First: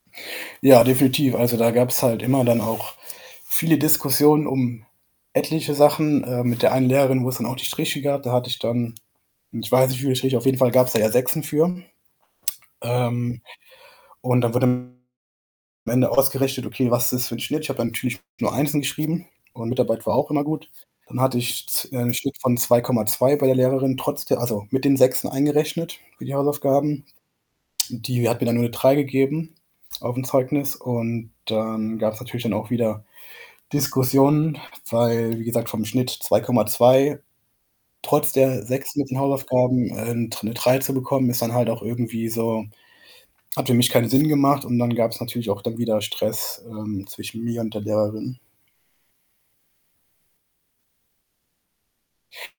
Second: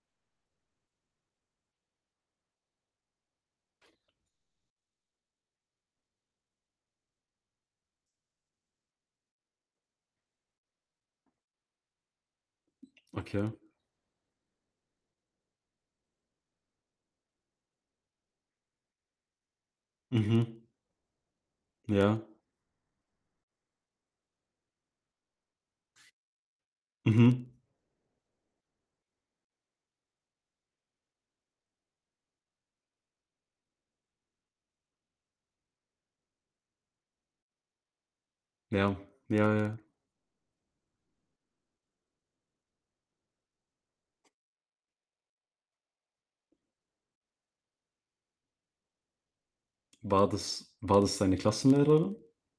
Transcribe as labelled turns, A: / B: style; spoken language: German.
A: Ja, definitiv. Also, da gab's halt immer dann auch viele Diskussionen um etliche Sachen, äh, mit der einen Lehrerin, wo's dann auch die Striche gab. Da hatte ich dann, ich weiß nicht, wie viele Striche, auf jeden Fall gab's da ja 6en für. Ähm,
B: Okay.
A: und dann wurde am Ende auch ausgerechnet: „Okay, was ist das für 'n Schnitt?“ Ich habe natürlich nur 1en geschrieben und Mitarbeit war auch immer
B: Mhm.
A: gut. Dann hatte ich z äh, 'n
B: Ja.
A: Schnitt von 2,2 bei der Lehrerin, trotz der also, mit den 6en eingerechnet für die Hausaufgaben.
B: Mhm.
A: Die hat mir dann nur 'ne 3 gegeben aufm Zeugnis und dann gab's natürlich dann auch wieder Diskussionen, weil wie gesagt, vom Schnitt 2,2, trotz der
B: Ja.
A: 6en mit den
B: Ja, ja, ja.
A: Hausaufgaben, äh, 'n dr 'ne 3 zu bekommen, ist dann halt auch irgendwie so hat für mich keinen Sinn gemacht und dann gab's natürlich auch dann wieder Stress, ähm, zwischen mir und der Lehrerin.
B: War das war das deine Klassenlehrerin?